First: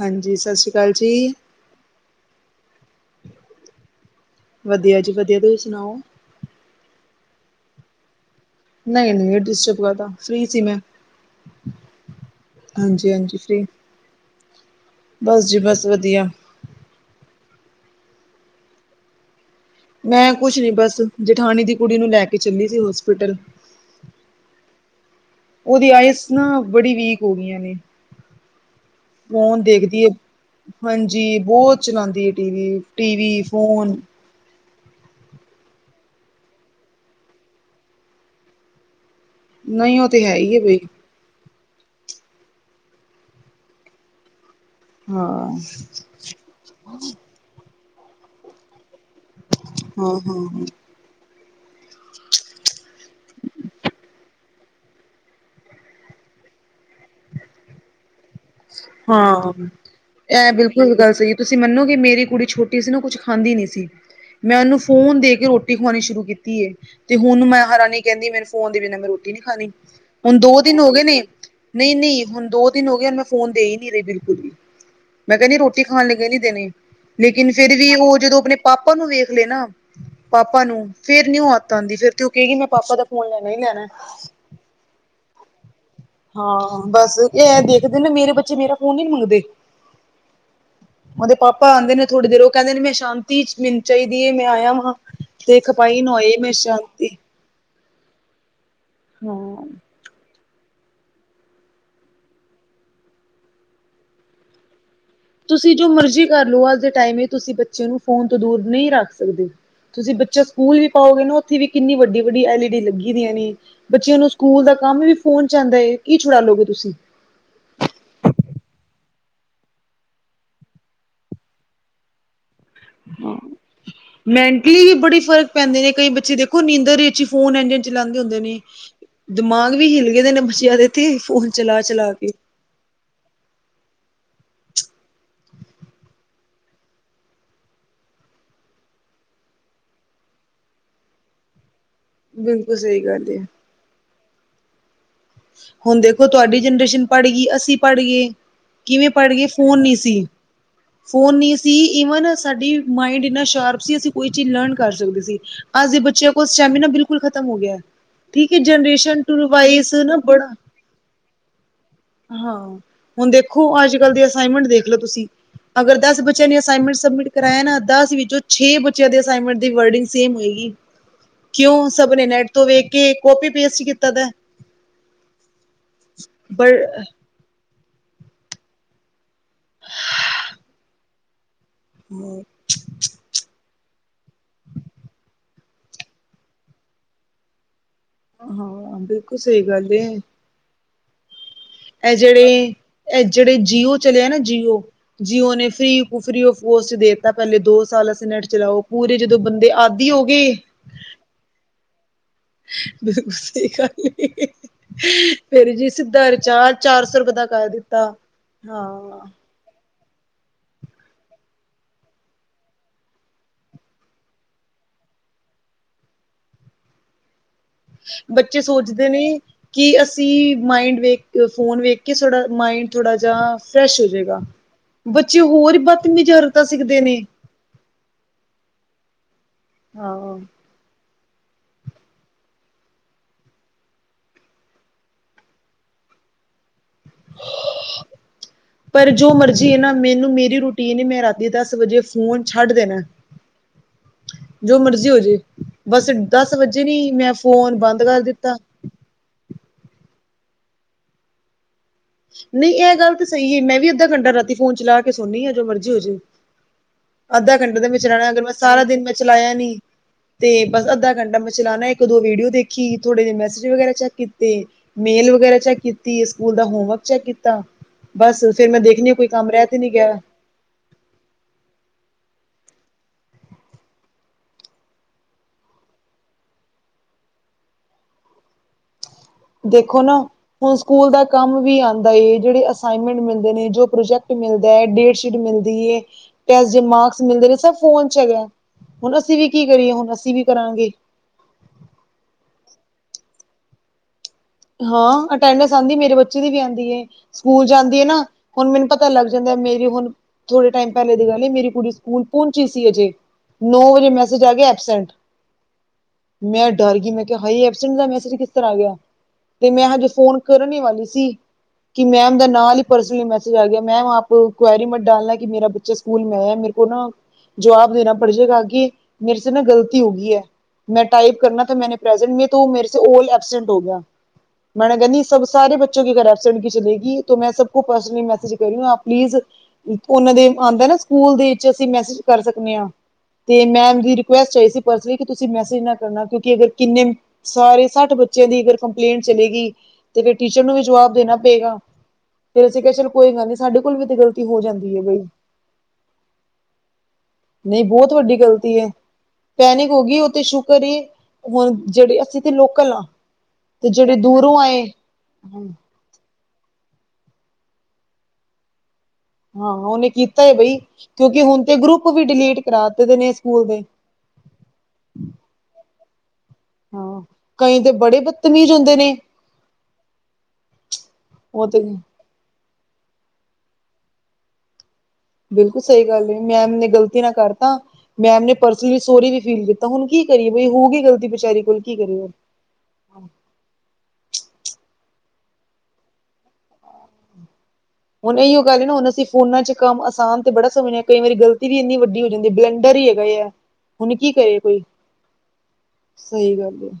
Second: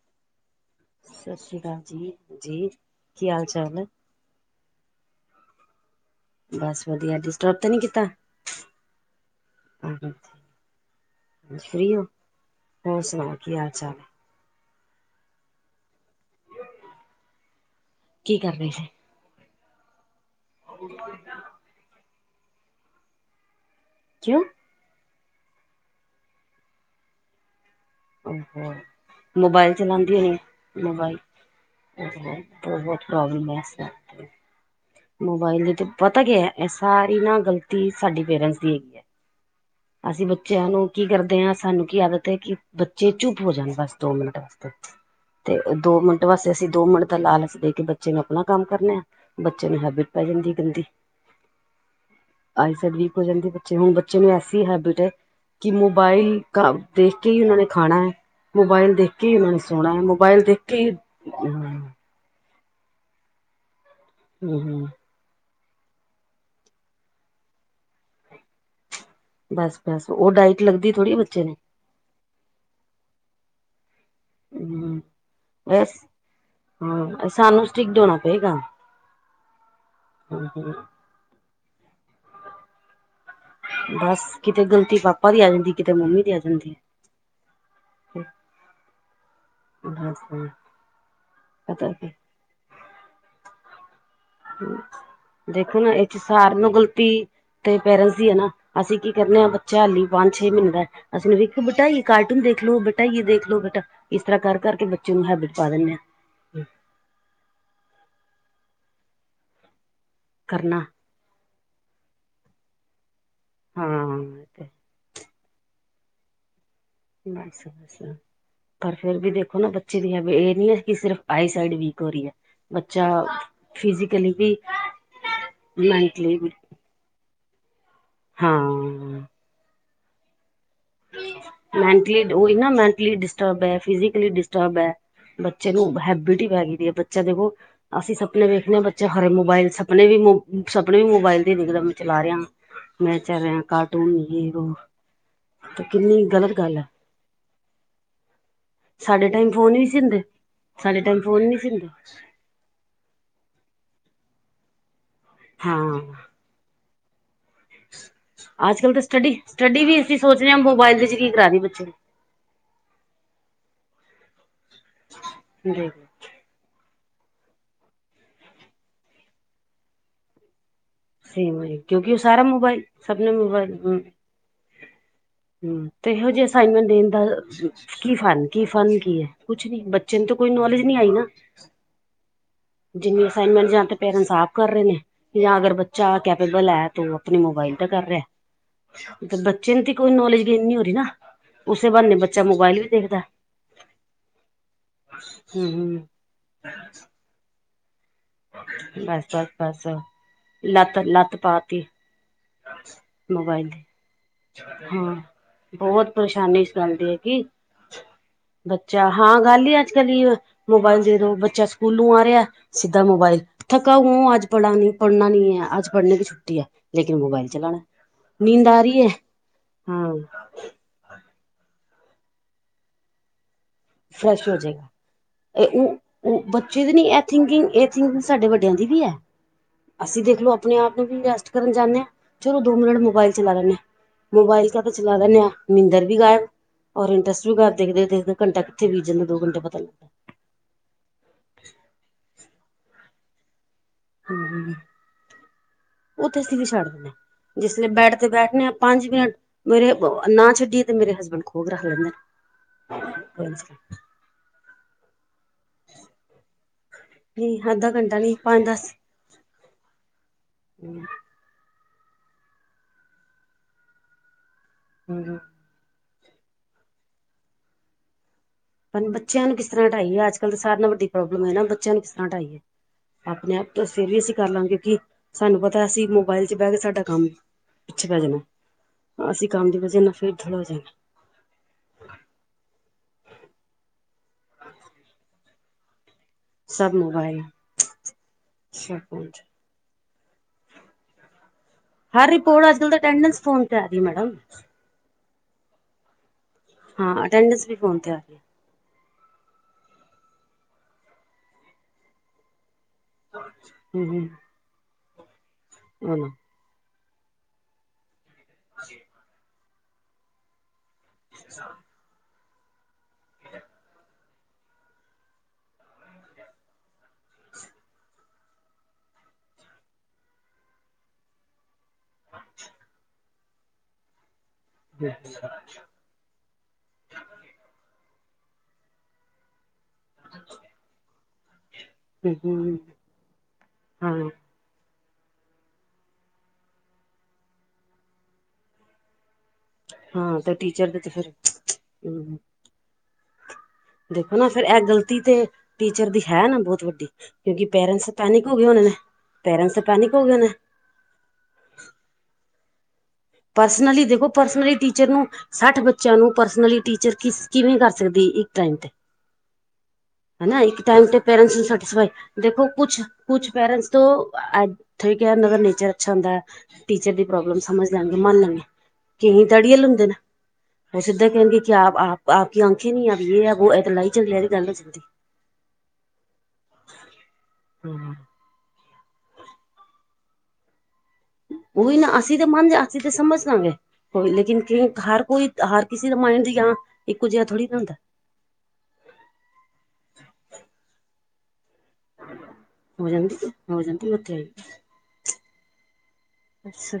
ਹਾਂਜੀ ਸਤਿ ਸ੍ਰੀ ਸਤਿ ਸ਼੍ਰੀ ਅਕਾਲ ਜੀ, ਜੀ ਕੀ ਹਾਲ-ਚਾਲ ਐ? ਵਧੀਆ ਜੀ ਵਧੀਆ, ਤੁਸੀਂ ਸੁਣਾਓ? ਬਸ ਵਧੀਆ ਡਿਸਟਰਬ ਤੇ ਨੀ ਕੀਤਾ? ਨਹੀਂ-ਨਹੀਂ ਡਿਸਟਰਬ ਕਾਦਾ ਫ੍ਰੀ ਸੀ ਮੈਂ। ਫ੍ਰੀ ਹੋ ਹੋਰ ਸੁਣਾਓ ਹਾਂਜੀ-ਹਾਂਜੀ ਕੀ ਫ੍ਰੀ ਹਾਲ ਚਾਲ ਹੈ ਬਸ ਜੀ ਬਸ ਵਧੀਆ। ਕੀ ਕਰ ਰਹੇ ਮੈਂ ਕੁਛ ਨੀ ਬਸ ਜਠਾਣੀ ਦੀ ਕੁੜੀ ਨੂੰ ਲੈ ਕੇ ਚੱਲੀ ਸੀ, ਹੋਸਪਿਟਲ। ਕਿਓ? ਉਹਦੀ ਆਈਸ ਨਾ ਬੜੀ ਵੀਕ ਹੋ ਗਈਆਂ ਨੇ। [unintelligible] ਫੋਨ ਮੋਬਾਈਲ ਦੇਖਦੀ ਹੈ ਚਲਾਉਦੀ ਹੋਣੀ ਮੋਬਾਈਲ ਹਾਂਜੀ ਬਹੁਤ ਚਲਾਉਂਦੀ ਹੈ ਟੀਵੀ ਟੀਵੀ ਫੋਨ [unintelligible] [unintelligible] ਮੋਬਾਇਲ ਦੇ ਤੇ ਪਤਾ ਕੀ ਹੈ, ਇਹ ਸਾਰੀ ਨਾ ਗ਼ਲਤੀ ਸਾਡੀ ਪੇਰੈਂਟਸ ਦੀ ਹੈਗੀ ਹੈ। ਨਹੀਂ ਉਹ ਤੇ ਅਸੀਂ ਹੈ ਹੀ ਹੈ ਬੱਚਿਆਂ ਬਈ ਨੂੰ ਕੀ ਕਰਦੇ ਹਾਂ ਸਾਨੂੰ ਕੀ ਆਦਤ ਹੈ ਕਿ ਬੱਚੇ ਚੁੱਪ ਹੋ ਜਾਣ ਬਸ ਦੋ ਮਿੰਟ ਵਾਸਤੇ। ਤੇ ਹਾਂ ਦੋ ਮਿੰਟ ਵਾਸਤੇ ਅਸੀਂ ਦੋ ਮਿੰਟ ਦਾ ਲਾਲਚ ਦੇ ਕੇ ਬੱਚੇ ਨੂੰ ਆਪਣਾ ਕੰਮ ਕਰਨੇ ਆ। ਬੱਚਿਆਂ ਨੂੰ ਹੈਬਿਟ ਹਾਂ ਪੈ ਜਾਂਦੀ ਹਾਂ ਗੰਦੀ। ਆਈਸ ਵੀਕ ਹੋ ਜਾਂਦੀ ਬੱਚੇ ਹੁਣ ਬੱਚੇ ਨੂੰ ਐਸੀ ਹੈਬਿਟ ਹੈ। ਕਿ ਮੋਬਾਈਲ ਕਬ ਦੇਖ। ਕੀ ਉਹਨਾਂ ਨੇ ਖਾਣਾ ਹੈ। ਮੋਬਾਇਲ ਦੇਖ ਕੇ ਹੀ ਉਹਨਾਂ ਹਾਂ ਨੇ ਸੋਣਾ ਹੈ ਮੋਬਾਇਲ ਇਹ ਦੇਖ ਕੇ ਹੀ ਬਿਲਕੁਲ ਗੱਲ ਸਹੀ ਹੈ ਤੁਸੀਂ ਹਮ ਮੰਨੋਗੇ ਮੇਰੀ ਕੁੜੀ ਛੋਟੀ ਕਿਸੀ ਨੂੰ ਕੁੱਛ ਖਾਂਦੀ ਨੀ ਸੀ, ਮੈਂ ਉਹਨੂੰ ਹਮ ਫੋਨ ਦੇ ਕੇ ਰੋਟੀ ਰੋਟੀ ਖਵਾਣੀ ਸ਼ੁਰੂ ਕੀਤੀ ਏ, ਤੇ ਹੁਣ ਮੈਂ ਹਰਾਨਣੀ ਕਹਿੰਦੀ ਮੈਨੂੰ ਫੋਨ ਦੇ ਬਿਨਾਂ ਮੈਂ ਰੋ ਰੋਟੀ ਨਹੀਂ ਖਾਣੀ ਬਸ ਬਸ ਉਹ ਹੁਣ ਦੋ ਡਾਇਟ ਦਿਨ ਹੋ ਲੱਗਦੀ ਗਏ, ਥੋੜ੍ਹੀ ਨੇ ਬੱਚੇ ਨਹੀਂ ਨਹੀਂ ਹੁਣ ਦੋ ਦਿਨ ਹੋ ਗਏ ਮੈਂ ਫੋਨ ਦੇ ਨੀ ਰਹੇ ਬਿਲਕੁਲ ਵੀ ਹਮ ਮੈਂ ਕਹਿੰਦੀ ਰੋਟੀ ਬਸ ਖਾਣ ਲਈਗੇ ਨੀ ਦੇਣੇ ਹਾਂ ਲੇਕਿਨ ਸਾਨੂੰ ਫੇਰ ਵੀ ਸਟਿਕਡ ਉਹ ਹੋਣਾ ਜਦੋਂ ਆਪਣੇ ਪਾਪਾ ਨੂੰ ਵੇਖ ਲਏ ਨਾ ਪਾਪਾ ਹੂੰ-ਹੂੰ, ਨੂੰ ਫੇਰ ਨੀ ਉਹ ਹੱਥ ਆਂਦੀ ਫੇਰ ਤੇ ਉਹ ਕਹੇਗੀ, ਮੈਂ ਪਾਪਾ ਦਾ ਫੋਨ ਲੈਣਾ ਹੀ ਲੈਣਾ। ਬਸ ਕਿਤੇ ਗਲਤੀ ਪਾਪਾ ਦੀ ਆ ਜਾਂਦੀ ਕਿਤੇ ਮੰਮੀ ਦੀ ਆ ਜਾਂਦੀ ਹਾਂ ਬਸ ਇਹ ਦੇਖਦੇ ਨਾ ਹੈ। ਮੇਰੇ ਬੱਚੇ ਮੇਰਾ ਫੋਨ ਨੀ ਮੰਗਦੇ। ਬਸ ਉਹਦੇ ਪਾਪਾ ਪਤਾ ਆਉਂਦੇ ਨੇ ਕੀ ਥੋੜ੍ਹੀ ਦੇਰ ਉਹ ਕਹਿੰਦੇ ਨੇ ਮੈਂ ਸ਼ਾਮ ਪੀਸ ਮੈਨੂੰ ਚਾਹੀਦੀ ਹੇ ਮੈਂ ਆਇਆ ਵਾਂ ਤੇ ਦੇਖੋ ਖਪਾਈ ਇਹ ਨਾ ਚ ਹੋਏ ਮੈਂ ਸਾਰਿਆਂ ਨੂੰ ਗ਼ਲਤੀ ਸ਼ਾਂਤੀ ਤੇ ਪੇਰੈਂਟਸ ਦੀ ਹੀ ਹੈ ਨਾ ਅਸੀਂ ਕੀ ਕਰਨੇ ਹਾਂ ਬੱਚਿਆਂ ਲੀ ਪੰਜ ਛੇ ਮਹੀਨੇ ਦਾ ਅਸੀਂ ਵੇਖ ਬੇਟਾ ਇਹ ਕਾਰਟੂਨ ਦੇਖ ਲੋ, ਬੇਟਾ ਇਹ ਦੇਖ ਲੋ ਬੇਟਾ ਇਸ ਤਰ੍ਹਾਂ ਕਰ ਕਰਕੇ ਨੂੰ ਹੈਬਿਟ ਪਾ ਤੁਸੀਂ ਜੋ ਦਿੰਦੇ ਮਰਜੀ ਕਰ ਹਾਂ ਲਓ, ਅੱਜ ਦੇ ਟਾਈਮ ਇਚ ਤੁਸੀਂ ਬੱਚੇ ਨੂੰ ਫੋਨ ਤੋਂ ਦੂਰ ਨਹੀਂ ਰੱਖ ਸਕਦੇ। ਤੁਸੀਂ ਬ ਬੱਚਾ ਸਕੂਲ ਕਰਨਾ ਵੀ ਪਾਓਗੇ ਨਾ, ਉੱਥੇ ਵੀ ਕਿੰਨੀ ਵੱਡੀ-ਵੱਡੀ ਐਲ ਈ ਡੀ ਲੱਗੀ ਦੀਆਂ ਨੇ, ਬੱਚਿਆਂ ਨੂੰ ਹਾਂ ਸਕੂਲ ਤੇ ਦਾ ਕੰਮ ਵੀ ਫੋਨ ਚ ਆਂਦਾ ਏ, ਕੀ ਛੁਡਾਲੋਗੇ ਤੁਸੀਂ? [unintelligible] ਪਰ ਫੇਰ ਵੀ ਦੇਖੋ ਨਾ, ਬੱਚੇ ਦੀਆਂ ਇਹ ਨੀ ਹੈ ਕਿ, ਸਿਰਫ ਆਈ ਸਾਈਡ ਵੀਕ ਹੋ ਰਹੀ ਹੈ। ਬੱਚਾ ਹਾਂ, ਮੈਂਟਲੀ ਵੀ ਬੜੀ ਫ਼ਰਕ ਪੈਂਦੇ ਜੇ, ਕਈ ਮੈਂਟਲੀ ਬੱਚੇ ਵੀ ਦੇਖੋ ਨੀਂਦਰ ਫੋਨ ਇੰਨੇ ਚਲਾਉਂਦੇ ਹੁੰਦੇ ਨੇ, ਹਾਂ ਦਿਮਾਗ ਵੀ ਹਿੱਲ ਗਏ ਦੇ ਨੇ ਬੱਚਿਆਂ ਦੇ। ਤੇ ਫੋਨ ਚਲਾ-ਚਲਾ ਕੇ ਮੈਂਟੀਲੀ, ਓਹੀ ਨਾ ਮੈਂਟੀਲੀ ਡਿਸਟਰਬ ਹੈ, ਫਿਜ਼ੀਕਲੀ ਡਿਸਟਰਬ ਹੈ। ਬੱਚੇ ਨੂੰ ਹੈਬਿਟ ਈ ਪੈ ਗਈਦੀ ਹੈ, ਬੱਚਾ ਦੇਖੋ ਅਸੀਂ ਸਪਨੇ ਵੇਖਣੇ ਹਾਂ, ਬੱਚੇ ਹਰੇ ਮੋਬਾਇਲ, ਸਪਨੇ ਵੀ ਮੁ ਸਪਨੇ ਵੀ ਮੋਬਾਈਲ ਦੇ ਵੇਖਦਾ ਚਲਾ ਰਿਆ, ਬਿਲਕੁਲ ਸਹੀ ਮੈਂ ਗੱਲ ਏ। ਚੱਲ ਰਿਹਾ, ਕਾਰਟੂਨ ਯੇ ਵੋਹ। ਹੁਣ ਦੇਖੋ ਤੁਆਡੀ ਜਨਰੇਸ਼ਨ ਪੜ੍ਹ ਗਈ, ਅਸੀਂ ਪੜ੍ਹ ਗਏ। ਕਿਵੇਂ ਸਾਡੇ ਪੜ੍ਹ ਗਏ? ਟਾਈਮ ਫੋਨ ਨਹੀਂ ਨਈ ਹੁੰਦੇ ਸੀ, ਸਾਡੇ ਟਾਈਮ ਫੋਨ ਨਈ ਨਹੀਂ ਸੀ ਹੁੰਦੇ ਈਵਨ ਸਾਡੀ ਮਾਇੰਡ ਇੰਨਾ ਸ਼ਾਰਪ ਸੀ, ਅਸੀਂ ਕੋਈ ਚੀਜ਼ ਲਰਨ ਕਰ ਸਕਦੇ ਸੀ, ਅਜ ਦੇ ਹਾਂ ਬੱਚਿਆਂ ਕੋਲ ਸਟੈਮੀਨਾ ਬਿਲਕੁ ਕੁਲ ਖਤਮ ਹੋ ਗਿਆ ਏ, ਠੀਕ ਏ ਜਨਰੇਸ਼ਨ ਟੂ ਵਾਈਜ਼ ਨਾ ਬੜਾ ਜਿਵੇੰ ਮੋਬਾਇਲ ਦੀ ਡਿਗਰੀ ਕਰਾ ਦੀਏ ਬੱਚੇ ਨੂੰ। ਹਾਂ, ਹੁਣ ਦੇਖੋ ਅੱਜ ਕੱਲ ਦੀ ਅਸਾਈਨਮੈਂਟ ਦੇਖ ਲਓ ਤੁਸੀਂ, ਨੂੰ ਅਗਰ ਦੇਖ ਲਓ ਦਸ ਬੱਚ ਚਿਆਂ ਨੇ ਅਸਾਈਨਮੈਂਟ ਸਬਮਿਟ ਕਰਾਆ ਨਾ, ਦਸ ਵਿੱਚੋਂ ਛੇ ਬੱਚਿਆਂ ਦੇ ਅਸਾਈਨਮੈਂਟ ਦੀ ਵਰਡਿੰਗ ਸੇਮ ਹੋਏਗੀ। ਸੇਮ ਕਿਉਂ? ਕਿਉਂਕਿ ਸਭ ਉਹ ਨੇ ਸਾਰਾ ਨੈਟ ਤੋਂ ਮੋਬਾਇਲ ਵੇਖ ਕੇ, ਸਭ ਨੇ ਕੋਪੀ ਪੇਸਟ ਈ ਮੋਬਾਇਲ ਕੀਤਾ ਦਾ ਐ। ਹੂੰ, ਤੇ ਹਜੇ ਬ ਅਸਾਈਨਮੈਂਟ ਦੇਣ ਹਾਂ ਦਾ ਕੀ ਫਨ, ਕੀ ਫਨ ਕੀ ਏ? ਕੁਛ ਨੀ ਬੱਚੇ ਨੂੰ ਤਾਂ ਕੋਈ ਨੌਲੇਜ ਨਈ ਆਈ ਨਾ? ਹੂੰ। ਜਿੰਨੀ ਅਸਾਈਨਮੈਂਟ ਜਾਂ ਤੇ ਪੇਰੈਂਟਸ ਆਪ ਕਰ ਰਏ ਨੇ, ਯਾ ਅਗਰ ਚਾਹ ਕੈਪੇਬਲ ਹੈ ਤੋਂ ਆਪਣੇ ਮੋਬਾਈਲ ਤੇ ਕਰ ਹਾਂ ਰਿਹਾ, ਬਿਲਕੁਲ ਸਹੀ ਬੱਚੇ ਨੂੰ ਗੱਲ ਤੇ ਕੋਈ ਏ ਨੌਲੇਜ ਗੇਨ ਨੀ ਹੋਰੀ ਨਾ? ਉਸੇ ਬਹਾਨੇ ਇਹ ਬੱਚਾ ਜਿਹੜੇ, ਮੋਬਾਇਲ ਵੀ ਦੇਖਦਾ ਇਹ ਜਿਹੜੇ ਜੀਓ ਚਲੇਆ ਨਾ ਜੀਓ ਜੀਓ ਨੇ ਹੂੰ ਫਰੀ ਹੂੰ ਕੁ, ਫਰੀ ਓ ਕੋਸਟ ਦੇਤਾ, ਪਹਿਲੇ ਦੋ ਸਾਲ ਅਸੀਂ ਨੈਟ ਚਲਾਓ, ਪੂਰੇ ਜਦੋਂ ਬੰਦੇ ਆਦੀ ਹੋ ਗਏ ਲਾਤ, ਲਾਤ ਪਾਤੀ। [inaudible] ਬਿਲਕੁਲ ਸਹੀ ਮੋਬਾਇਲ ਦੀ ਗਲ ਏ, ਹਾਂ ਫੇਰ ਜੀ ਬਹੁਤ ਸਿੱਧਾ ਪਰੇਸ਼ਾਨੀ ਇਸ ਰਿਚਾਰਜ ਗੱਲ ਚਾਰ ਦੀ ਸੌ ਰੁਪਏ ਹੈਗੀ ਦਾ ਕਰ ਦਿੱ ਤਾ। ਬੱਚਾ, ਹਾਂ ਗੱਲ ਈ ਅੱਜ ਕੱਲ ਇਓ ਹੈ ਮੋਬਾਇਲ ਦੇਦੋ, ਬੱਚਾ ਸਕੂਲੋਂ ਆ ਰਿਆ, ਸਿੱਧਾ ਮੋਬਾਇਲ ਥੱਕਾ ਹੂੰ, ਆਜ ਪੜਾ ਨੀ, ਪੜ੍ਹਨਾ ਨਈ ਹੈ, ਅੱਜ ਪੜ੍ਹਨੇ ਕੀ ਛੂਟੀ ਹੈਂ, ਲੇਕਿਨ ਮੋਬਾਇਲ ਚਲਾਣਾ। ਬੱਚੇ ਨੀਂਦ ਆ ਰਹੀ ਹੈ ਸੋਚਦੇ ਨੇ, ਕਿ ਹਾਂ ਅਸੀਂ ਮਾਇੰਡ ਵੇਖ ਕ ਫੋਨ ਵੇਖ ਕੇ, ਸਾੜਾ ਮਾਇੰਡ ਥੋੜ੍ਹਾ ਜਿਹਾ ਫਰੈਸ਼ ਹੋ ਜਾਏਗਾ, ਬੱਚੇ ਹੋਰ ਈ ਇਹ ਬਾਤਮੀਜ ਉਹ ਹਰਕਤਾਂ ਬੱਚੇ ਦੀ ਸਿੱਖਦੇ ਨੀ ਨੇ। ਇਹ ਥਿੰਕਿੰਗ, ਇਹ ਥਿੰਕਿੰਗ ਸਾਡੇ ਵੱਡਿਆਂ ਦੀ ਵੀ ਹੈ। ਅਸੀਂ ਹਾਂ ਦੇਖਲੋ ਅਪਣੇ ਆਪ ਨੂੰ ਵੀ ਰੈਸਟ ਕਰਨ ਜਾਂਣੇ ਆ, ਚਲੋ ਦੋ ਮਿੰਟ ਮੋਬਾਇਲ ਚਲਾ ਲੈਂਣੇ ਹਾਂ। ਮੋਬਾਇਲ ਕਾ ਤੋਂ ਚਲਾ ਦੇਣੇ ਆ, ਨਿੰਦਰ ਵੀ ਗਾਇਬ, ਔਰ ਇੰਟਰਸਟ ਵੀ [unintelligible] ਦੇਖਦੇ-ਦੇਖਦੇ ਕੰਟਾ ਪਰ ਜੋ ਮਰਜ਼ੀ ਹੈ ਨਾ, ਮੈਨੂੰ ਮੇਰੀ ਰੂਟੀਨ ਏ, ਮੈਂ ਰਾਤੀ ਦਸ ਵਜੇ ਫੋਨ ਛੱਡ ਦੇਣਾ ਏ। ਲੱਗਦਾ ਜੋ ਮਰਜ਼ੀ ਹੋਜੇ, ਬਸ ਉੱਥੇ ਦਸ ਅਸੀਂ ਵੀ ਵੱਜੇ ਛੱਡ ਦਿੰਦੇ ਨੀ, ਮੈਂ ਜਿਸ ਫੋਨ ਲੇ ਬੰਦ ਬੈਡ ਕਰ ਤੇ ਦਿੱਤਾ। ਬੈਠਣੇ ਆ ਪੰਜ ਮਿੰਟ, ਮੇਰੇ ਨਾ ਛੱਡੀਏ ਤੇ ਮੇਰੇ ਹਸਬੈਂਡ ਖੋਹ ਕ ਰੱਖ ਲੈਂਦੇ ਨੇ। ਨਈ, ਏਹ ਗੱਲ ਤੇ ਸਈ ਹੈ ਮੈਂ ਵੀ ਅੱਧਾ ਘੰਟਾ ਰਾਤੀ ਫੋਨ ਚਲਾ ਕੇ ਸੋਨੀ ਆ, ਜੋ ਮਰਜ਼ੀ ਹੋਜੇ। ਅੱਧਾ ਨਹੀਂ ਘੰਟੇ ਤੇ ਮੈਂ ਘੰਟਾ ਚਲਾਣਾ, ਨਹੀਂ ਅਗਰ ਮੈਂ ਪੰਜ ਸਾਰਾ ਦਸ ਦਿਨ ਮੈਂ ਚਲਾਇਆ ਨੀ। ਤੇ, ਬਸ ਹੂੰ। ਅੱਧਾ ਘੰਟਾ ਮੈਂ ਚਲਾਣਾ ਇੱਕ ਇੱਕ ਦੋ ਵੀਡੀਓ ਦੇਖੀ, ਥੋੜੇ ਜ ਮੈਸੇਜ ਵਗੈਰਾ ਚੈੱਕ ਕੀਤੇ, ਮੇਲ ਵਗੈਰਾ ਚੈੱਕ ਕਿ ਤੀ, ਸਕੂਲ ਦਾ ਹੋਮਵਰਕ ਚੈੱਕ ਕੀਤਾ। ਬਸ ਫੇਰ ਮੈਂ ਦੇਖਣੀ ਆ, ਕੋਈ ਕੰਮ ਰਹਿ ਤੇ ਨਹੀਂ ਗਿਆ? ਅਜ ਕੱਲ ਤੇ ਸਾਰਿਆਂ ਨਾਲ ਵੱਡੀ ਪ੍ਰੋਬਲਮ ਹੈ ਨਾ, ਬੱਚਿਆਂ ਨੂੰ ਕਿਸ ਤ੍ਹਾਂ ਹਟਾਈਏ? ਆਪਣੇ ਆਪ ਤਾਂ ਫਿਰ ਵੀ ਅਸੀਂ ਕਰ ਲਵਾਂਗੇ ਕਿਉਂਕਿ ਸਾਨੂੰ ਪਤਾ ਅਸੀਂ ਮੋਬਾਇਲ ਚ ਬਹਿ ਕੇ ਸਾਡਾ ਕੰਮ ਪਿੱਛੇ ਪੈ ਜਾਣਾ ਅਸੀਂ ਕੰਮ ਦੀ ਵਜ੍ਹਾ ਦੇਖੋ ਨਾ ਫੇਰ ਥੋੜਾ ਹੁਣ ਜਾਣਾ ਸਕੂਲ ਦਾ ਕੰਮ ਵੀ ਆਉਂਦਾ ਏ ਜਿਹੜੇ ਅਸਾਈਨਮੈਂਟ ਮਿਲਦੇ ਨੇ ਜੋ ਪ੍ਰੋਜੈਕਟ ਮਿਲਦਾ ਹੈ ਡੇਟ ਸ਼ੀਟ ਮਿਲਦੀ ਹੈ। ਟੈਸਟ ਦੇ ਸਭ ਮਾਰਕਸ ਮੋਬਾਇਲ ਮਿਲਦੇ ਸਭ ਫੋਨ ਚ ਹੈਗੇ ਸਭ ਹੁਣ ਫੋਨ ਅਸੀਂ 'ਚ ਵੀ ਕੀ ਕਰੀਏ ਹੁਣ ਅਸੀਂ ਵੀ ਕਰਾਂਗੇ ਹਰ ਰਿਪੋਰਟ ਅੱਜ ਕੱਲ ਅਟੈਂਡੈਂਸ ਫੋਨ ਤੇ ਆ ਰਹੀ ਹੈ ਮੈਡਮ ਹਾਂ ਅਟੈਂਡੈਂਸ ਆਉਂਦੀ ਮੇਰੇ ਬੱਚੇ ਦੀ ਵੀ ਆਉਂਦੀ ਹੈ ਹਾਂ ਸਕੂਲ ਅਟੈਂਡੈਂਸ ਵੀ ਫੋਨ ਜਾਂਦੀ ਤੇ ਆ ਨਾ ਰਹੀ ਹੈ ਹੁਣ ਮੈਨੂੰ ਪਤਾ ਲੱਗ ਜਾਂਦਾ ਮੇਰੀ ਹੁਣ ਥੋੜੇ ਟਾਈਮ ਪਹਿਲੇ ਦੀ ਗੱਲ ਏ ਮੇਰੀ ਕੁੜੀ ਸਕੂਲ ਪਹੁੰਚੀ ਸੀ ਅਜੇ ਨੌ ਹੂੰ ਵਜੇ ਮੈਸੇਜ ਆ ਗਿਆ ਐਬਸੈਂਟ ਹੂੰ ਮੈਂ ਡਰ ਗਈ ਮੈਂ ਕਿਹਾ ਹਾਏ ਐਬਸੈਂਟ ਦਾ ਮੈਸੇਜ ਕਿਸ ਤਰ੍ਹਾਂ ਆ ਗਿਆ ਤੇ ਮੈਂ ਹਜੇ ਫੋਨ ਕਰਨ ਵਾਲੀ ਸੀ ਕਿ ਮੈਮ ਦਾ ਨਾਲ ਹੀ ਪਰਸਨਲੀ ਮੈਸੇਜ ਆ ਗਿਆ ਮੈਮ ਆਪ ਕੁਆਇਰੀ ਮਤ ਡਾਲਣਾ ਕਿ ਮੇਰਾ ਬੱਚਾ ਸਕੂਲ ਮੈਂ ਆਇਆ ਮੇਰੇ ਕੋਲ ਨਾ ਜਵਾਬ ਦੇਣਾ ਪੜ ਜੀਗਾ ਕਿ ਮੇਰੇ ਨਾ ਗ਼ਲਤੀ ਹੋ ਗਈ ਹੈ ਮੈਂ ਟਾਈਪ ਕਰਨਾ ਤਾਂ ਮੈਂ ਮੇਰੇ ਸੇ ਓਲ ਐਬਸੈਂਟ ਹੋ ਗਿਆ ਮੈਂਡਮ ਕਹਿੰਦੀ ਸਭ ਸਾਰੇ ਬੱਚੇ ਐਬਸੈਂਟ ਕੀ ਚਲੇਗੀ ਮੈਂ ਸਭ ਕੋ ਪਰਸਲੀ ਮੈਸਜ ਕਰ ਪਲੀਜ਼ ਉਹਨਾਂ ਦੇ ਆਉਂਦਾ ਨਾ ਸਕੂਲ ਦੇ ਵਿੱਚ ਅਸੀਂ ਮੈਸੇਜ ਕਰ ਸਕਦੇ ਹੂੰ, ਹਾਂ ਤੇ ਮੈਮ ਦੀ ਹਾਂ, ਰਿਕੁਐਸਟ ਆਈ ਸੀ। ਕਿ ਤੁਸੀਂ ਮੈਸੇਜ ਨਾ ਕਰਨਾ ਕਿਉਂਕਿ ਅਗਰ ਕਿੰਨੇ ਸਾਰੇ ਸੱਠ ਬੱਚਿਆਂ ਦੀ ਅਗਰ ਕੰਪਲੇਂਟ ਚਲੇਗੀ ਤੇ ਫਿਰ ਹਾਂ ਟੀਚਰ ਨੂੰ ਵੀ ਦੇ ਤੇ ਜਵਾਬ ਫਿਰ ਦੇਣਾ ਪਏਗਾ ਹੂੰ, ਫੇਰ ਅਸੀਂ ਕਿਹਾ ਚਲ ਕੋਈ ਗੱਲ ਨੀ ਸਾਡੇ ਕੋਲ ਵੀ ਤੇ ਦੇਖੋ ਗ਼ਲਤੀ ਨਾ ਹੋ ਫਿਰ ਇਹ ਜਾਂਦੀ ਹੈ ਬਈ ਗ਼ਲਤੀ ਤੇ ਟੀਚਰ ਦੀ ਹੈ ਨਾ ਬਹੁਤ ਵੱਡੀ ਕਿਉਂਕਿ ਨਹੀਂ ਪੇਰੈਂਟਸ ਬਹੁਤ ਵੱਡੀ ਪੈਨਿਕ ਹੋ ਗਏ ਗਲਤੀ ਹੋਣੇ ਹੈ ਨੇ ਪੇਰੈਂਟਸ ਤੇ ਪੈਨਿਕ ਹੋ ਗਈ ਉਹ ਗਏ ਤੇ ਨੇ ਸ਼ੁੱਕ ਘਰੀ ਹੁਣ ਜਿਹੜੇ ਅਸੀਂ ਤੇ ਲੋਕਲ ਆ। ਤੇ ਪਰਸਨਲੀ ਜਿਹੜੇ ਦੇਖੋ ਦੂਰੋਂ ਪਰਸਨਲੀ ਆਏ ਟੀਚਰ ਨੂੰ ਸੱਠ ਬੱਚ ਬੱਚਿਆਂ ਨੂੰ ਪਰਸਨਲੀ ਟੀਚਰ ਕਿਸ ਕਿਵੇਂ ਕਰ ਸਕਦੀ ਇੱਕ ਟਾਈਮ ਤੇ। ਹਾਂ ਉਹਨੇ ਕੀਤਾ ਹੈ ਹਨਾ ਬਈ ਇੱਕ ਟਾਈਮ ਤੇ ਕਿਉਂਕਿ ਪੇਰੈਂਟਸ ਨੂੰ ਹੁਣ ਤੇ ਸੈਟਿਸਫਾਏ ਗਰੁੱਪ ਵੀ ਡਿਲੀਟ ਦੇਖੋ ਕਰਾ ਕੁਛ, ਦਿੱਤੇ ਦੇ ਨੇ ਕੁਛ ਸਕੂਲ ਦੇ ਪੇਰੈਂਟਸ ਤੋਂ ਠੀਕ ਹੈ ਇਹਨਾਂ ਦਾ ਨੇਚਰ ਅੱਛਾ ਹੁੰਦਾ ਹੈ। ਟੀਚਰ ਹਾਂ ਦੀ ਪ੍ਰੋਬਲਮ ਕਈ ਸਮਝ ਤੇ ਲੈਣਗੇ ਬੜੇ ਮੰਨ ਲੈਨਗੇ ਬਦਤਮੀਜ਼ ਹੁੰਦੇ ਨੇ ਕਈ ਅੜੀਅਲ ਹੁੰਦੇ ਨੇ ਉਹ ਸਿੱਧਾ ਕਹਿਣਗੇ ਉਹ ਕਿ ਤੇ ਆਪ ਆਪ ਆਪ ਕੀ ਆਂਖੇ ਨੀ ਆ ਵੀ ਇਹ ਆ ਇਹ ਤਾਂ ਲਾਈ ਚੱਲਿਆ ਇਹ ਦੀ ਗੱਲ ਜਾਂਦੀ ਬਿਲਕੁਲ ਸਹੀ ਗੱਲ ਨਹੀਂ ਮੈਮ ਨੇ ਗਲਤੀ ਨਾ ਕਰਤਾ ਮੈਮ ਨੇ ਪਰਸਨਲੀ ਸੋਰੀ ਵੀ ਫੀਲ ਕੀਤਾ ਹੁਣ ਕੀ ਕਰੀਏ ਬਈ ਹੋਊਗੀ ਗਲਤੀ ਉਹੀ ਨਾ ਅਸੀਂ ਤਾਂ ਮੰਨ ਲਿਆ ਅਸੀਂ ਤਾਂ ਸਮਝ ਲਵਾਂਗੇ ਕੋ ਲੇਕਿਨ ਹਰ ਕੋਈ ਹਰ ਕਿਸੇ ਦਾ ਮਾਇੰਡ ਜਾਂ ਇੱਕੋ ਜਿਹਾ ਥੋੜ੍ਹੀ ਨਾ ਹੁੰਦਾ ਹੁਣ ਇਹੀ ਉਹ ਗੱਲ ਹੈ ਹੁਣ ਅਸੀਂ ਫੋਨਾ ਚ ਕੰਮ ਆਸਾਨ ਤੇ ਬੜਾ ਸਮਝ ਹਾਂ ਕਈ ਵਾਰੀ ਗਲਤੀ ਵੀ ਇੰਨੀ ਵੱਡੀ ਹੋ ਜਾਂਦੀ ਬਲੈਂਡਰ ਹੀ ਹੋ ਹੈਗਾ ਜਾਂਦੀ ਹੈ ਹੋ ਜਾਂਦੀ ਹੁਣ ਕੀ ਉੱਥੇ ਕਰੇ ਕੋਈ ਸਹੀ ਗੱਲ ਬਸ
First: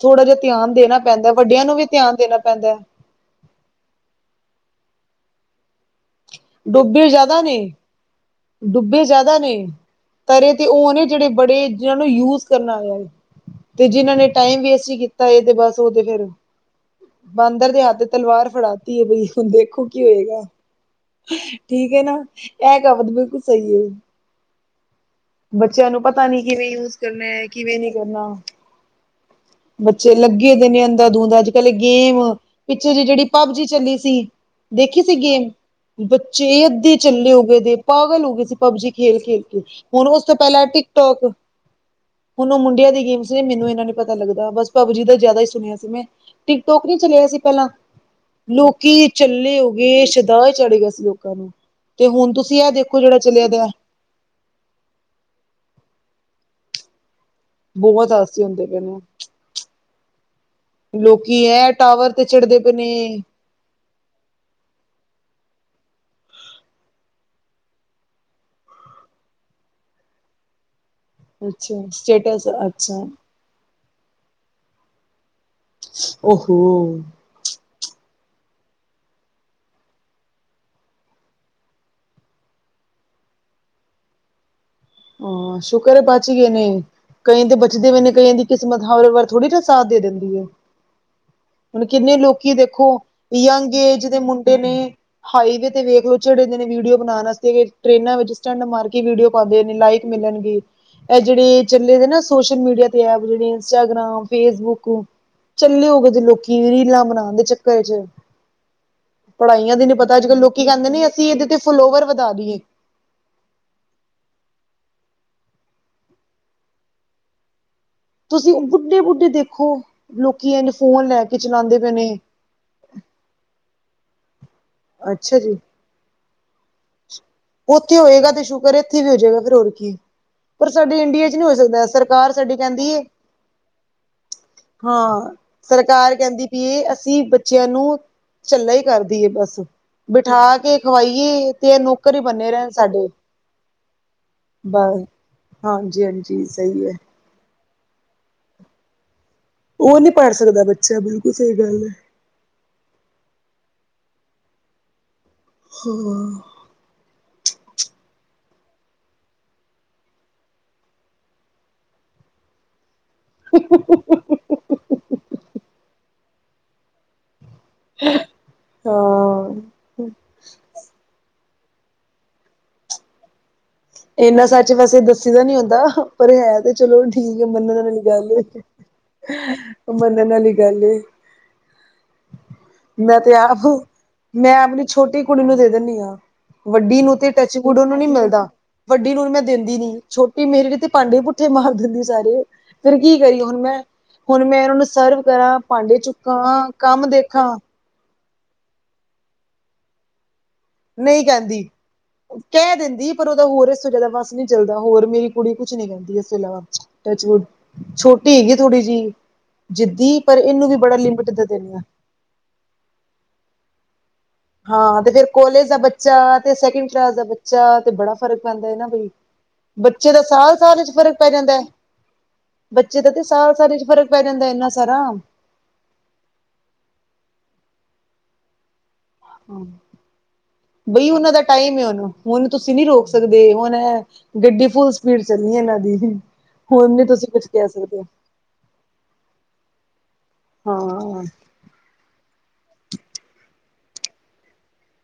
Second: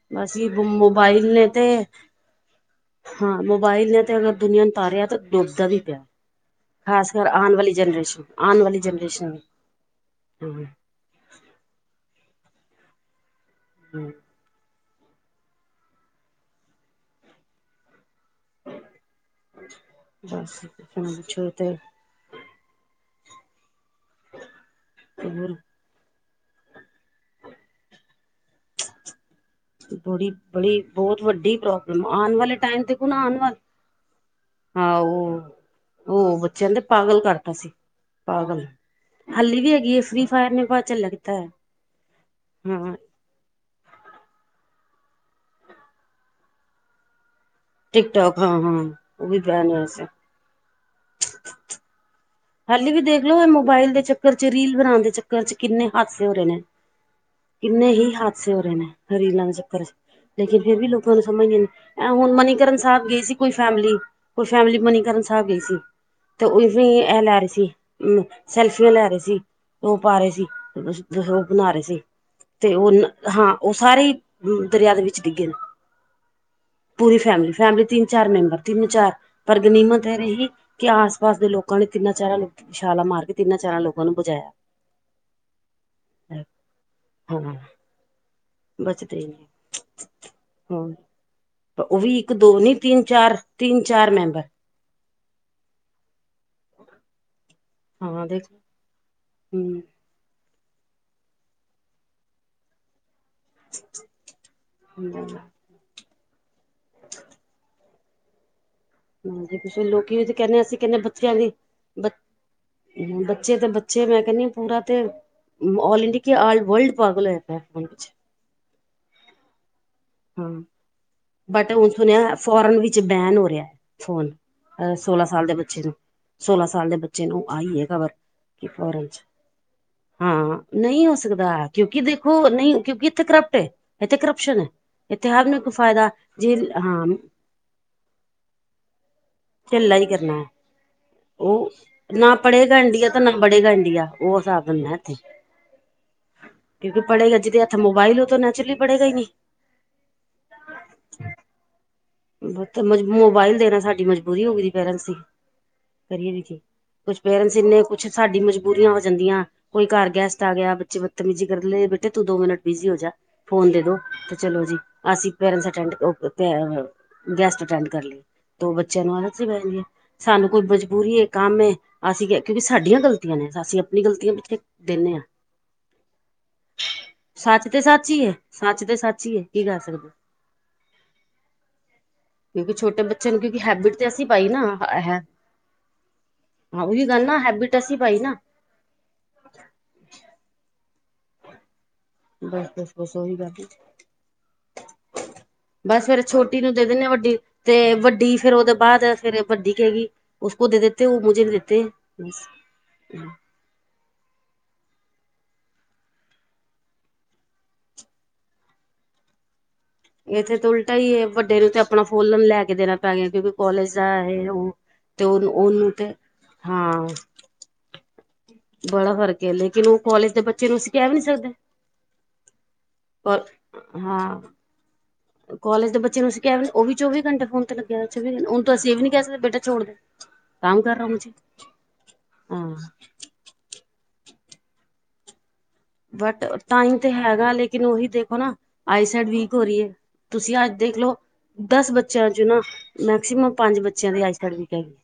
ਥੋੜਾ ਬਸ ਜਿਹਾ ਇਹ ਧਿਆਨ ਦੇਣਾ ਮੋਬਾਇਲ ਪੈਂਦਾ ਨੇ ਵੱਡਿਆਂ ਤੇ ਨੂੰ ਵੀ ਧਿਆਨ ਦੇਣਾ ਪੈਂਦਾ ਹਾਂ ਮੋਬਾਇਲ ਨੇ ਤੇ ਅਗਰ ਦੁਨੀਆਂ ਨੂੰ ਤਾਰਿਆ ਤਾਂ ਡੁੱਬਦਾ ਵੀ ਪਿਆ ਡੁੱਬੇ ਖਾਸ ਕਰ ਜ਼ਿਆਦਾ ਨੇ ਆਉਣ ਵਾਲੀ ਜਨਰੇਸ਼ਨ ਆਉਣ ਵਾਲੀ ਡੁੱਬੇ ਜਨਰੇਸ਼ਨ ਜ਼ਿਆਦਾ ਨੇ ਤਰੇ ਵੀ ਤੇ ਉਹ ਨੇ ਜਿਹੜੇ ਬੜੇ ਜਿਨ੍ਹਾਂ ਨੂੰ ਯੂਜ ਕਰਨਾ ਆ ਤੇ ਹਾਂ ਜਿਨ੍ਹਾ ਨੇ ਟਾਈਮ ਵੇਸਟ ਈ ਕੀਤਾ ਏ ਤੇ ਬਸ ਉਹਦੇ ਫਿਰ, ਬਾਂਦਰ ਦੇ ਹੱਥ ਤਲਵਾਰ ਫੜਾ ਧੀ ਪਈ ਹੁਣ ਦੇਖੋ ਕੀ ਹੋਏਗਾ। ਹੂੰ ਠੀਕ ਏ ਨਾ ਇਹ ਕਾਵਤ ਬਿਲਕੁੱਲ ਸਈ ਏ। ਹੋਰ ਬੱਚਿਆਂ ਨੂੰ ਪਤਾ ਨੀ ਕਿਵੇਂ ਯੂਜ ਕਰਨਾ ਐ ਕਿਵੇਂ ਨੀ ਕਰਨਾ। [inaudible] ਬੱਚੇ ਲੱਗੇ ਦੇ ਬੜੀ ਨੇ ਅੰਦਾ ਬਹੁਤ ਦੂੰਦਾ ਵੱਡੀ ਅੱਜ-ਕੱਲ੍ਹ ਪ੍ਰੋਬਲਮ ਗੇਮ ਆਣ ਵਾਲੇ ਟਾਈਮ ਪਿੱਛੇ ਤੇ ਜਿਹੀ ਕੋਣ ਜਿਹੜੀ ਆਣ ਵਾਲ ਪਬਜੀ ਚੱਲੀ ਸੀ। ਹਾਂ ਦੇਖੀ ਸੀ ਗੇਮ? ਉਹ ਉਹ ਬੱਚੇ ਈ ਬੱਚਿਆਂ ਦੇ ਅੱਧੇ ਪਾਗਲ ਚੱਲੇ ਹੋ ਕਰਤਾ ਗਏ ਸੀ ਦੇ ਪਾਗਲ ਹੋ ਗਏ ਸੀ ਪਬਜੀ ਖੇਲ-ਖੇਲ ਕੇ। ਹਾਲੀ ਵੀ ਹੈਗੀ ਹੈ ਹੁਣ ਉਸ ਫ੍ਰਰੀ ਤੋਂ ਫਾਇਰ ਨੇ ਪਹਿਲਾਂ ਬਾਅਦ ਟਿਕ ਚ ਟੋਕ ਲੱਗਦਾ ਹੈ ਹੁਣ ਉਹ ਮੁੰਡਿਆਂ ਹਾਂ ਦੀ ਗੇਮਸ ਨੇ ਮੈਨੂੰ ਇਹਨਾਂ ਨੀ ਪਤਾ ਲੱਗਦਾ ਬਸ ਪਬਜੀ ਦਾ ਜਿਆਦਾ ਈ ਸੁਣਿਆ ਸੀ ਮੈਂ ਟਿਕ ਟੋਕ ਵੀ ਚਲਿਆ ਸੀ ਪਹਿਲਾਂ ਟਿਕਟੋਕ ਹਾਂ ਹਾਂ ਲੋਕੀ ਉਹ ਵੀ ਝੱਲੇ ਹੋ ਬੈਨ ਹੋਇਆ ਗਏ ਸੀ ਸ਼ਦਾਅ ਚੜ ਗਿਆ ਸੀ ਲੋਕਾਂ ਨੂੰ ਤੇ ਹੁਣ ਤੁਸੀਂ ਇਹ ਹਾਲੀ ਦੇਖੋ ਵੀ ਜਿਹੜਾ ਦੇਖ ਲੋ ਚਲਿਆ ਇਹ ਦਾ ਮੋਬਾਇਲ ਦੇ ਚੱਕਰ 'ਚ ਰੀਲ ਬਣਾਣ ਦੇ ਚੱਕਰ 'ਚ ਕਿੰਨੇ ਹਾਦਸੇ ਹੋ ਰਹੇ ਨੇ। ਕਿੰਨੇ ਬਹੁਤ ਹੀ ਹਾਸੇ ਹਾਦਸੇ ਹੋ ਹੁੰਦੇ ਰਹੇ ਪਏ ਨੇ ਰੀਲਾਂ ਦੇ ਚੱਕਰ 'ਚ ਲੇਕਿਨ ਫਿਰ ਵੀ ਲੋਕਾਂ ਨੂੰ ਲੋਕੀ ਸਮਝ ਨੀ ਇਹ ਆਂ ਐ ਟਾਵਰ ਤੇ ਹੁਣ ਚੜ੍ਹਦੇ ਪਏ ਮਨੀਕਰਣ ਸਾਹਿਬ ਨੇ ਗਏ ਸੀ। ਕੋਈ ਫੈਮਿਲੀ ਕੋਈ ਫੈਮਿਲੀ ਮਨੀਕਰਣ ਸਾਹਿਬ ਗਈ ਸੀ ਤੇ ਉਹੀ ਇਹ ਲੈ ਰਹੇ ਸੀ ਹੂੰ ਸੈਲਫੀਆਂ ਲੈ ਰਹੇ ਸੀ ਉਹ ਪਾ ਰਹੇ ਸੀ। ਬਲੋਗ ਬਣਾ ਅੱਛਾ ਰਹੇ ਸੀ ਸਟੇਟਸ ਤੇ ਉਹ ਅੱਛਾ ਹਾਂ ਉਹ ਸਾਰੇ ਈ ਦਰਿਆ ਦੇ ਵਿੱਚ ਡਿੱਗੇ ਨੇ। ਓਹੋ ਪੂਰੀ ਫੈਮਲੀ-ਫੈਮਲੀ ਤਿੰਨ ਚਾਰ ਮੈਂਬਰ ਤਿੰਨ ਚਾਰ ਪਰ ਗਨੀਮਤ ਇਹ ਰਹੀ ਕਿ ਆਸ ਪਾਸ ਦੇ ਲੋਕ ਲੋਕਾਂ ਨੇ ਤਿੰਨਾਂ ਚਾਰਾਂ ਨੂੰ ਛਾਲਾਂ ਮਾਰ ਕੇ ਤਿੰਨਾਂ ਚਾਰਾਂ ਲੋਕਾਂ ਨੂੰ ਬਚਾਇਆ। ਹਾਂ ਸ਼ੁਕਰ ਏ ਬੱਚ ਗੇ ਨੇ ਕਈ ਹਾਂ ਦੇ ਬੱਚਦੇ ਵੀ ਨਹੀਂ ਕਈਆਂ ਦੀ ਕਿਸਮਤ ਹਰ ਬਚਦੇ ਹੀ ਵਾਰ ਨੇ ਥੋੜੀ ਨਾ ਸਾਥ ਦੇ ਦਿੰਦੀ ਏ। ਹਾਂ ਹੁਣ ਉਹ ਵੀ ਕਿੰਨੇ ਇੱਕ ਲੋਕੀ ਦੋ ਨੀ ਦੇਖੋ ਤਿੰਨ ਚਾਰ ਯੰਗ ਤਿੰਨ ਏਜ ਚਾਰ ਦੇ ਮੈਂਬਰ ਮੁੰਡੇ ਨੇ। ਹਾਈਵੇ ਤੇ ਵੇਖ ਲੋ ਚੜ ਦੇ ਨੇ ਵੀਡੀਓ ਬਣਾਣ ਅਸਤੇ ਵੇ ਟ੍ਰੇਨਾਂ ਹਾਂ ਵਿਚ ਦੇਖ ਸਟੰਟ ਮਾਰ ਕੇ ਵੀਡੀਓ ਪਾਂਦੇ ਨੇ ਹੂੰ ਲਾਈ ਮਿਲਣਗੇ ਇਹ ਜਿਹੜੇ ਚੱਲੇ ਦੇ ਨਾ ਸੋਸ਼ਲ ਮੀਡੀਆ ਤੇ ਐਪ ਜਿਹੜੇ ਇੰਸਟਾਗ੍ਰਾਮ ਫੇਸਬੁਕ ਝੱਲੇ ਹੋਗੇ ਜੇ ਲੋਕੀ ਰੀਲਾਂ ਬਣਾਣ ਦੇ ਚੱਕਰ 'ਚ ਹਾਂਜੀ ਪੜ੍ਹਾਈਆਂ ਕੁਛ ਦੇ ਨੀ ਪਤਾ ਲੋਕੀ ਤੇ ਅੱਜ-ਕੱਲ ਲੋਕੀ ਕਹਿੰਦੇ ਨੇ ਅਸੀਂ ਇਹਦੇ ਤੇ ਫਲੋਵਰ ਵਧਾ ਦੀਏ। ਹੂੰ ਬੱਚੇ ਤੇ ਬੱਚੇ ਮੈਂ ਕਹਿੰਨੀ ਪੂਰਾ ਤੇ ਔਲ ਇੰਡੀਆ ਕਿ ਆਲ ਵਰਲਡ ਪਾਗਲ ਹੋਇਆ ਪਿਆ 'ਚ ਤੁਸੀਂ ਬੁੱਢੇ-ਬੁੱਢੇ ਦੇਖੋ ਹਾਂ ਲੋਕੀ ਐਨ ਫੋਨ ਲੈ ਕੇ ਬਟ ਚਲਾਉਂਦੇ ਹੁਣ ਪਏ ਨੇ ਸੁਣਿਆ ਫੋਰਨ ਵਿੱਚ ਬੈਨ ਹੋ ਰਿਹਾ ਹੈ ਫੋਨ ਅਹ ਸੋਲਾਂ ਸਾਲ ਦੇ ਬੱਚੇ ਨੂੰ ਸੋਲਾਂ ਸਾਲ ਦੇ ਬੱਚੇ ਨੂੰ ਆਈ ਹੈ ਉਥੇ ਖ਼ਬਰ ਹੋਏਗਾ ਤੇ ਕਿ ਸ਼ੁਕਰ ਏ ਇਥੇ ਫੋਰਨ ਵੀ ਹੋ ਚ ਜਾਏਗਾ ਫਿਰ ਹੋਰ ਕੀ ਹਾਂ ਪਰ ਸਾਡੇ ਇੰਡੀਆ 'ਚ ਨਹੀਂ ਹੋ ਸਕਦਾ ਕਿਉਂਕਿ ਸਰਕਾਰ ਦੇਖੋ ਸਾਡੀ ਨਹੀਂ ਕਹਿੰਦੀ ਹੈ। ਕਿਉਂਕਿ ਇੱਥੇ ਕਰਪਟ ਹੈ ਇੱਥੇ ਕਰਪਸ਼ਨ ਹੈ ਇੱਥੇ ਹਾਂ ਹਰ ਨੂੰ ਇੱਕ ਫਾਇਦਾ ਸਰਕਾਰ ਕਹਿੰਦੀ ਜੇ ਵੀ ਇਹ ਹਾਂ ਅਸੀ ਬ ਬੱਚਿਆਂ ਨੂੰ ਝੱਲਾ ਈ ਕਰਦੀ ਏ ਬਸ ਢਿੱਲਾ ਹੀ ਕਰਨਾ ਹੈ ਬਿਠਾ ਕੇ ਖਵਾਈਏ ਤੇ ਉਹ ਇਹ ਨੂੰ ਨਾ ਪੜ੍ਹੇਗਾ ਇੰਡੀਆ ਤੇ ਨਾ ਬੜੇਗਾ ਇੰਡੀਆ ਉਹ ਹਿਸਾਬ ਬਣਾ ਬਸ ਐਥੇ ਹਾਂਜੀ ਹਾਂਜੀ ਸਹੀ ਹੈ ਕਿਉਂਕਿ ਪੜੇਗਾ ਜਿਹਦੇ ਹੱਥ ਮੋਬਾਈਲ ਉਹ ਤਾਂ ਨੈਚੁਰਲੀ ਪੜੇਗਾ ਈ ਨੀ। ਉਹ ਨੀ ਪੜ੍ਹ ਸਕਦਾ ਬੱਚਾ ਬਿਲਕੁੱਲ ਸਹੀ ਗੱਲ ਏ। ਵੋ ਤਾ ਮਜ ਮੋਬਾਇਲ ਦੇਣਾ ਸਾਡੀ ਮਜਬੂਰੀ ਹੋ ਗਈ ਰੀ ਪੇਰੈਂਟਸ ਦੀ ਕਰੀਏ ਹਾਂ ਵੀ ਕੀ ਕੁਛ ਪੇਰੈਂਟਸ ਇੰਨੇ ਕੁਛ ਸਾਡੀ ਮਜਬੂਰੀਆਂ ਹੋ ਜਾਂਦੀਆਂ। ਕੋਈ ਘਰ ਗੈਸਟ ਆ ਗਿਆ ਬੱਚੇ ਬਦਤਮੀਜੀ ਕਰਲੇ ਬੇਟੇ ਤੂੰ ਦੋ ਮਿੰਨਟ ਬਿਜੀ ਹੋ ਜਾ। ਫੋਨ ਦੇ ਦੋ ਤੇ ਚਲੋ ਜੀ ਅਸੀਂ ਪੇਰੈਂਟਸ ਅਟੈਂਡ ਓ ਤੇ ਅ ਗੈਸਟ ਅਟੈਂਡ ਕਰ ਲੈ ਤੋਂ ਬੱਚਿਆਂ ਨੂੰ ਆਦਤ ਸੀ ਹਾਂ ਪੈਗੀ ਏ ਸਾਨੂੰ ਕੋਈ ਮਜਬੂਰੀ ਏ। ਕੰਮ ਏ ਅਸੀਂ ਕਿਉਂਕਿ ਸਾਡੀਆਂ ਗਲਤੀਆਂ ਨੇ ਅਸੀ ਅ ਇੰਨਾ ਸੱਚ ਵੈਸੇ ਦੱਸੀ ਦਾ ਨੀ ਹੁੰਦਾ ਪਰ ਹੈ ਤੇ ਚਲੋ ਠੀਕ ਐ ਸੱਚ ਤੇ ਮੰਨਣ ਨਾਲੀ ਸੱਚ ਹੀ ਗੱਲ ਹੈ ਏ। ਸੱਚ ਤੇ ਸੱਚ ਹੀ ਹੈ ਕੀ ਕਰ ਸਕਦੇ ਮਨੰਣ ਆਲੀ ਗੱਲ ਏ। ਕਿਉਂਕਿ ਛੋਟੇ ਮੈਂ ਤੇ ਬੱਚਿਆਂ ਨੂੰ ਆਪ ਕਿਉਂ ਹੈਬਿਟ ਤੇ ਅਸੀਂ ਪਾਈ ਮੈਂ ਨਾ ਆਪਣੀ ਹੈ। ਛੋਟੀ ਕੁੜੀ ਨੂੰ ਦੇ ਦਿੰਦੀ ਹਾਂ ਹਾਂ ਵੱਡੀ ਉਹੀ ਨੂੰ ਗੱਲ ਤੇ ਨਾ ਟੱਚਵੁਡ ਹੈਬਿਟਸ ਹੀ ਉਹਨੂੰ ਨੀ ਪਾਈ ਨਾ। ਮਿਲਦਾ ਵੱਡੀ ਨੂੰ ਮੈਂ ਦਿੰਦੀ ਨੀ ਛੋਟੀ ਮੇਰੇ ਤੇ ਭਾਂਡੇ ਪੁੱਠੇ ਮਾਰ ਦਿੰਦੀ ਸਾਰੇ ਬਸ- ਫਿਰ ਬਸ-ਬਸ ਕੀ ਉਹੀ ਕਰੀ ਗੱਲ ਹੁਣ ਹੀ। ਮੈਂ ਹੁਣ ਮੈਂ ਇਹਨਾਂ ਨੂੰ ਸਰਵ ਕਰਾਂ ਭਾਂਡੇ ਬਸ ਫਿਰ ਛੋਟੀ ਚੁੱਕਾਂ ਨੂੰ ਦੇ ਕੰਮ ਦਿੰਨੇ ਵੱਡੀ ਦੇਖਾਂ ਤੇ ਵੱਡੀ ਫਿਰ ਉਹਦੇ ਬਾਅਦ ਸਵੇਰੇ ਵੱਡੀ ਕਹਿ ਗਈ। ਨਹੀਂ ਕਹਿੰਦੀ ਕਹਿ ਦਿੰਦੀ ਪਰ ਉਹਦਾ ਹੋਰ ਇਸ ਸੋ ਜਿਆਦਾ ਵੱਸ ਨਹੀਂ। ਚੱਲਦਾ ਹੋਰ ਮੇਰੀ ਕੁੜੀ ਕੁਛ ਨੀ ਕਹਿੰਦੀ ਇਸ ਤੋ ਇਲਾਵਾ ਟੱਚਵੁੱਡ ਛੋਟੀ ਹੈਗੀ ਥੋੜੀ ਜਿਹੀ ਜਿੱਦੀ ਪਰ ਇਹਨੂੰ ਵੀ ਬੜਾ ਲਿਮਿਟ ਦੇ ਦੇਣੀ ਆ। ਫੋਨ ਲੈ ਕੇ ਦੇਣਾ ਪੈ ਗਿਆ ਕਿਉਂਕਿ ਕੋਲਜ ਜਾਏ ਓਹ ਹਾਂ ਤੇ ਫੇਰ ਕੋਲੇਜ ਦਾ ਬੱਚਾ ਤੇ ਸੈਕਿੰਡ ਹਾਂ ਕਲਾਸ ਦਾ ਬੱਚਾ ਤੇ ਬੜਾ ਫਰਕ ਪੈਂਦਾ ਹੈ ਨਾ ਬਈ ਬੜਾ ਫ਼ਰਕ ਹੈ ਲੇਕਿਨ ਉਹ ਬੱਚੇ ਦਾ ਕੋਲਜ ਦੇ ਸਾਲ, ਬੱਚੇ ਨੂੰ ਸਾਲ ਚ ਅਸੀਂ ਕਹਿ ਵੀ ਫ਼ਰਕ ਨਹੀਂ ਪੈ ਸਕਦੇ ਜਾਂਦਾ ਹੈ। ਬੱਚੇ ਦਾ ਤੇ ਸਾਲ ਸਾਲ ਚ ਫ਼ਰਕ ਪੈ ਜਾਂਦਾ ਇਨਾ ਸਾਰਾ। ਕੋਲੇਜ ਦੇ ਬੱਚੇ ਨੂੰਸੀਂ ਕਿਹਾ ਵੀ ਉਹ ਵੀ ਚੌਵੀ ਘੰਟ ਫੋਨ ਤੇ ਲੱਗਿਆ ਚੌਵੀ ਘੰਟ ਹੁੂੰ ਅਸੀਂ ਇਹ ਵੀ ਨੀ ਕਹ ਸਕਦੇ। ਬੇਟਾ ਹਾਂ ਛੋੜ ਦੇ ਕੰਮ ਕਰ ਰਹਾ ਬਈ ਮੁਝੇ ਉਹਨਾਂ ਦਾ ਟਾਈਮ ਹੈ, ਉਹਨੂੰ ਉਹਨੂੰ ਤੁਸੀਂ ਹਾਂ ਨੀ ਰੋਕ ਸਕਦੇ। ਦੇ ਹੁਣ ਗੱਡੀ ਫੁੱਲ ਸਪੀਡ ਚੱਲੀ ਹੈ ਇਹਨਾਂ ਦੀ। ਬਟ ਹੁਣ ਟਾਈਮ ਨੀ ਤੇ ਤੁਸੀਂ ਕੁਛ ਹੈਗਾ, ਕਹਿ ਲੇਕਿਨ ਸਕਦੇ ਉਹੀ ਦੇਖੋ ਨਾ ਆਈਸਾਈਡ ਵੀਕ ਹੋ ਰਹੀ ਹੈ। ਤੁਸੀਂ ਅੱਜ ਦੇਖਲਓ। ਹਾਂ। ਦਸ ਬੱਚਿਆਂ ਚ ਨਾ ਮੈਕਸੀਮਮ ਪੰਜ ਬੱਚਿਆਂ ਦੀ ਆਈ ਸਡ ਵੀਕ ਹੈਗੀ।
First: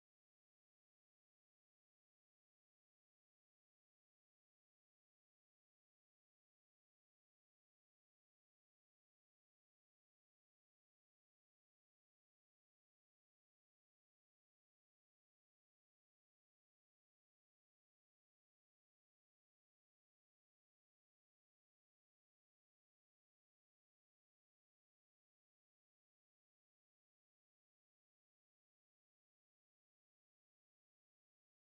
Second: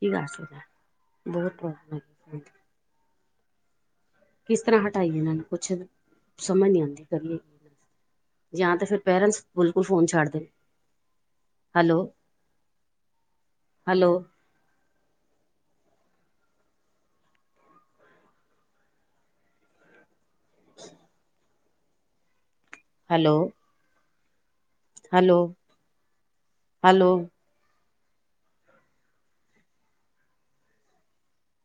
ਕੀ ਕਰ ਸਕਦਾ, ਬਹੁਤ ਪ੍ਰੋਬਲਮ ਏ। ਕਿਸ ਤਰ੍ਹਾਂ ਹਟਾਈ ਇਹਨਾਂ ਨੂੰ ਕੁਛ ਸਮਝ ਨਹੀਂ ਆਉਂਦੀ ਕਰੀਏ ਕਿ। ਜਾ ਤਾਂ ਫੇਰ ਪੇਰੈਂਟਸ ਬਿਲਕੁਲ ਫੋਨ ਛੱਡ ਦੇਣ hello. Hello. [inaudible] Hello. Hello, hello.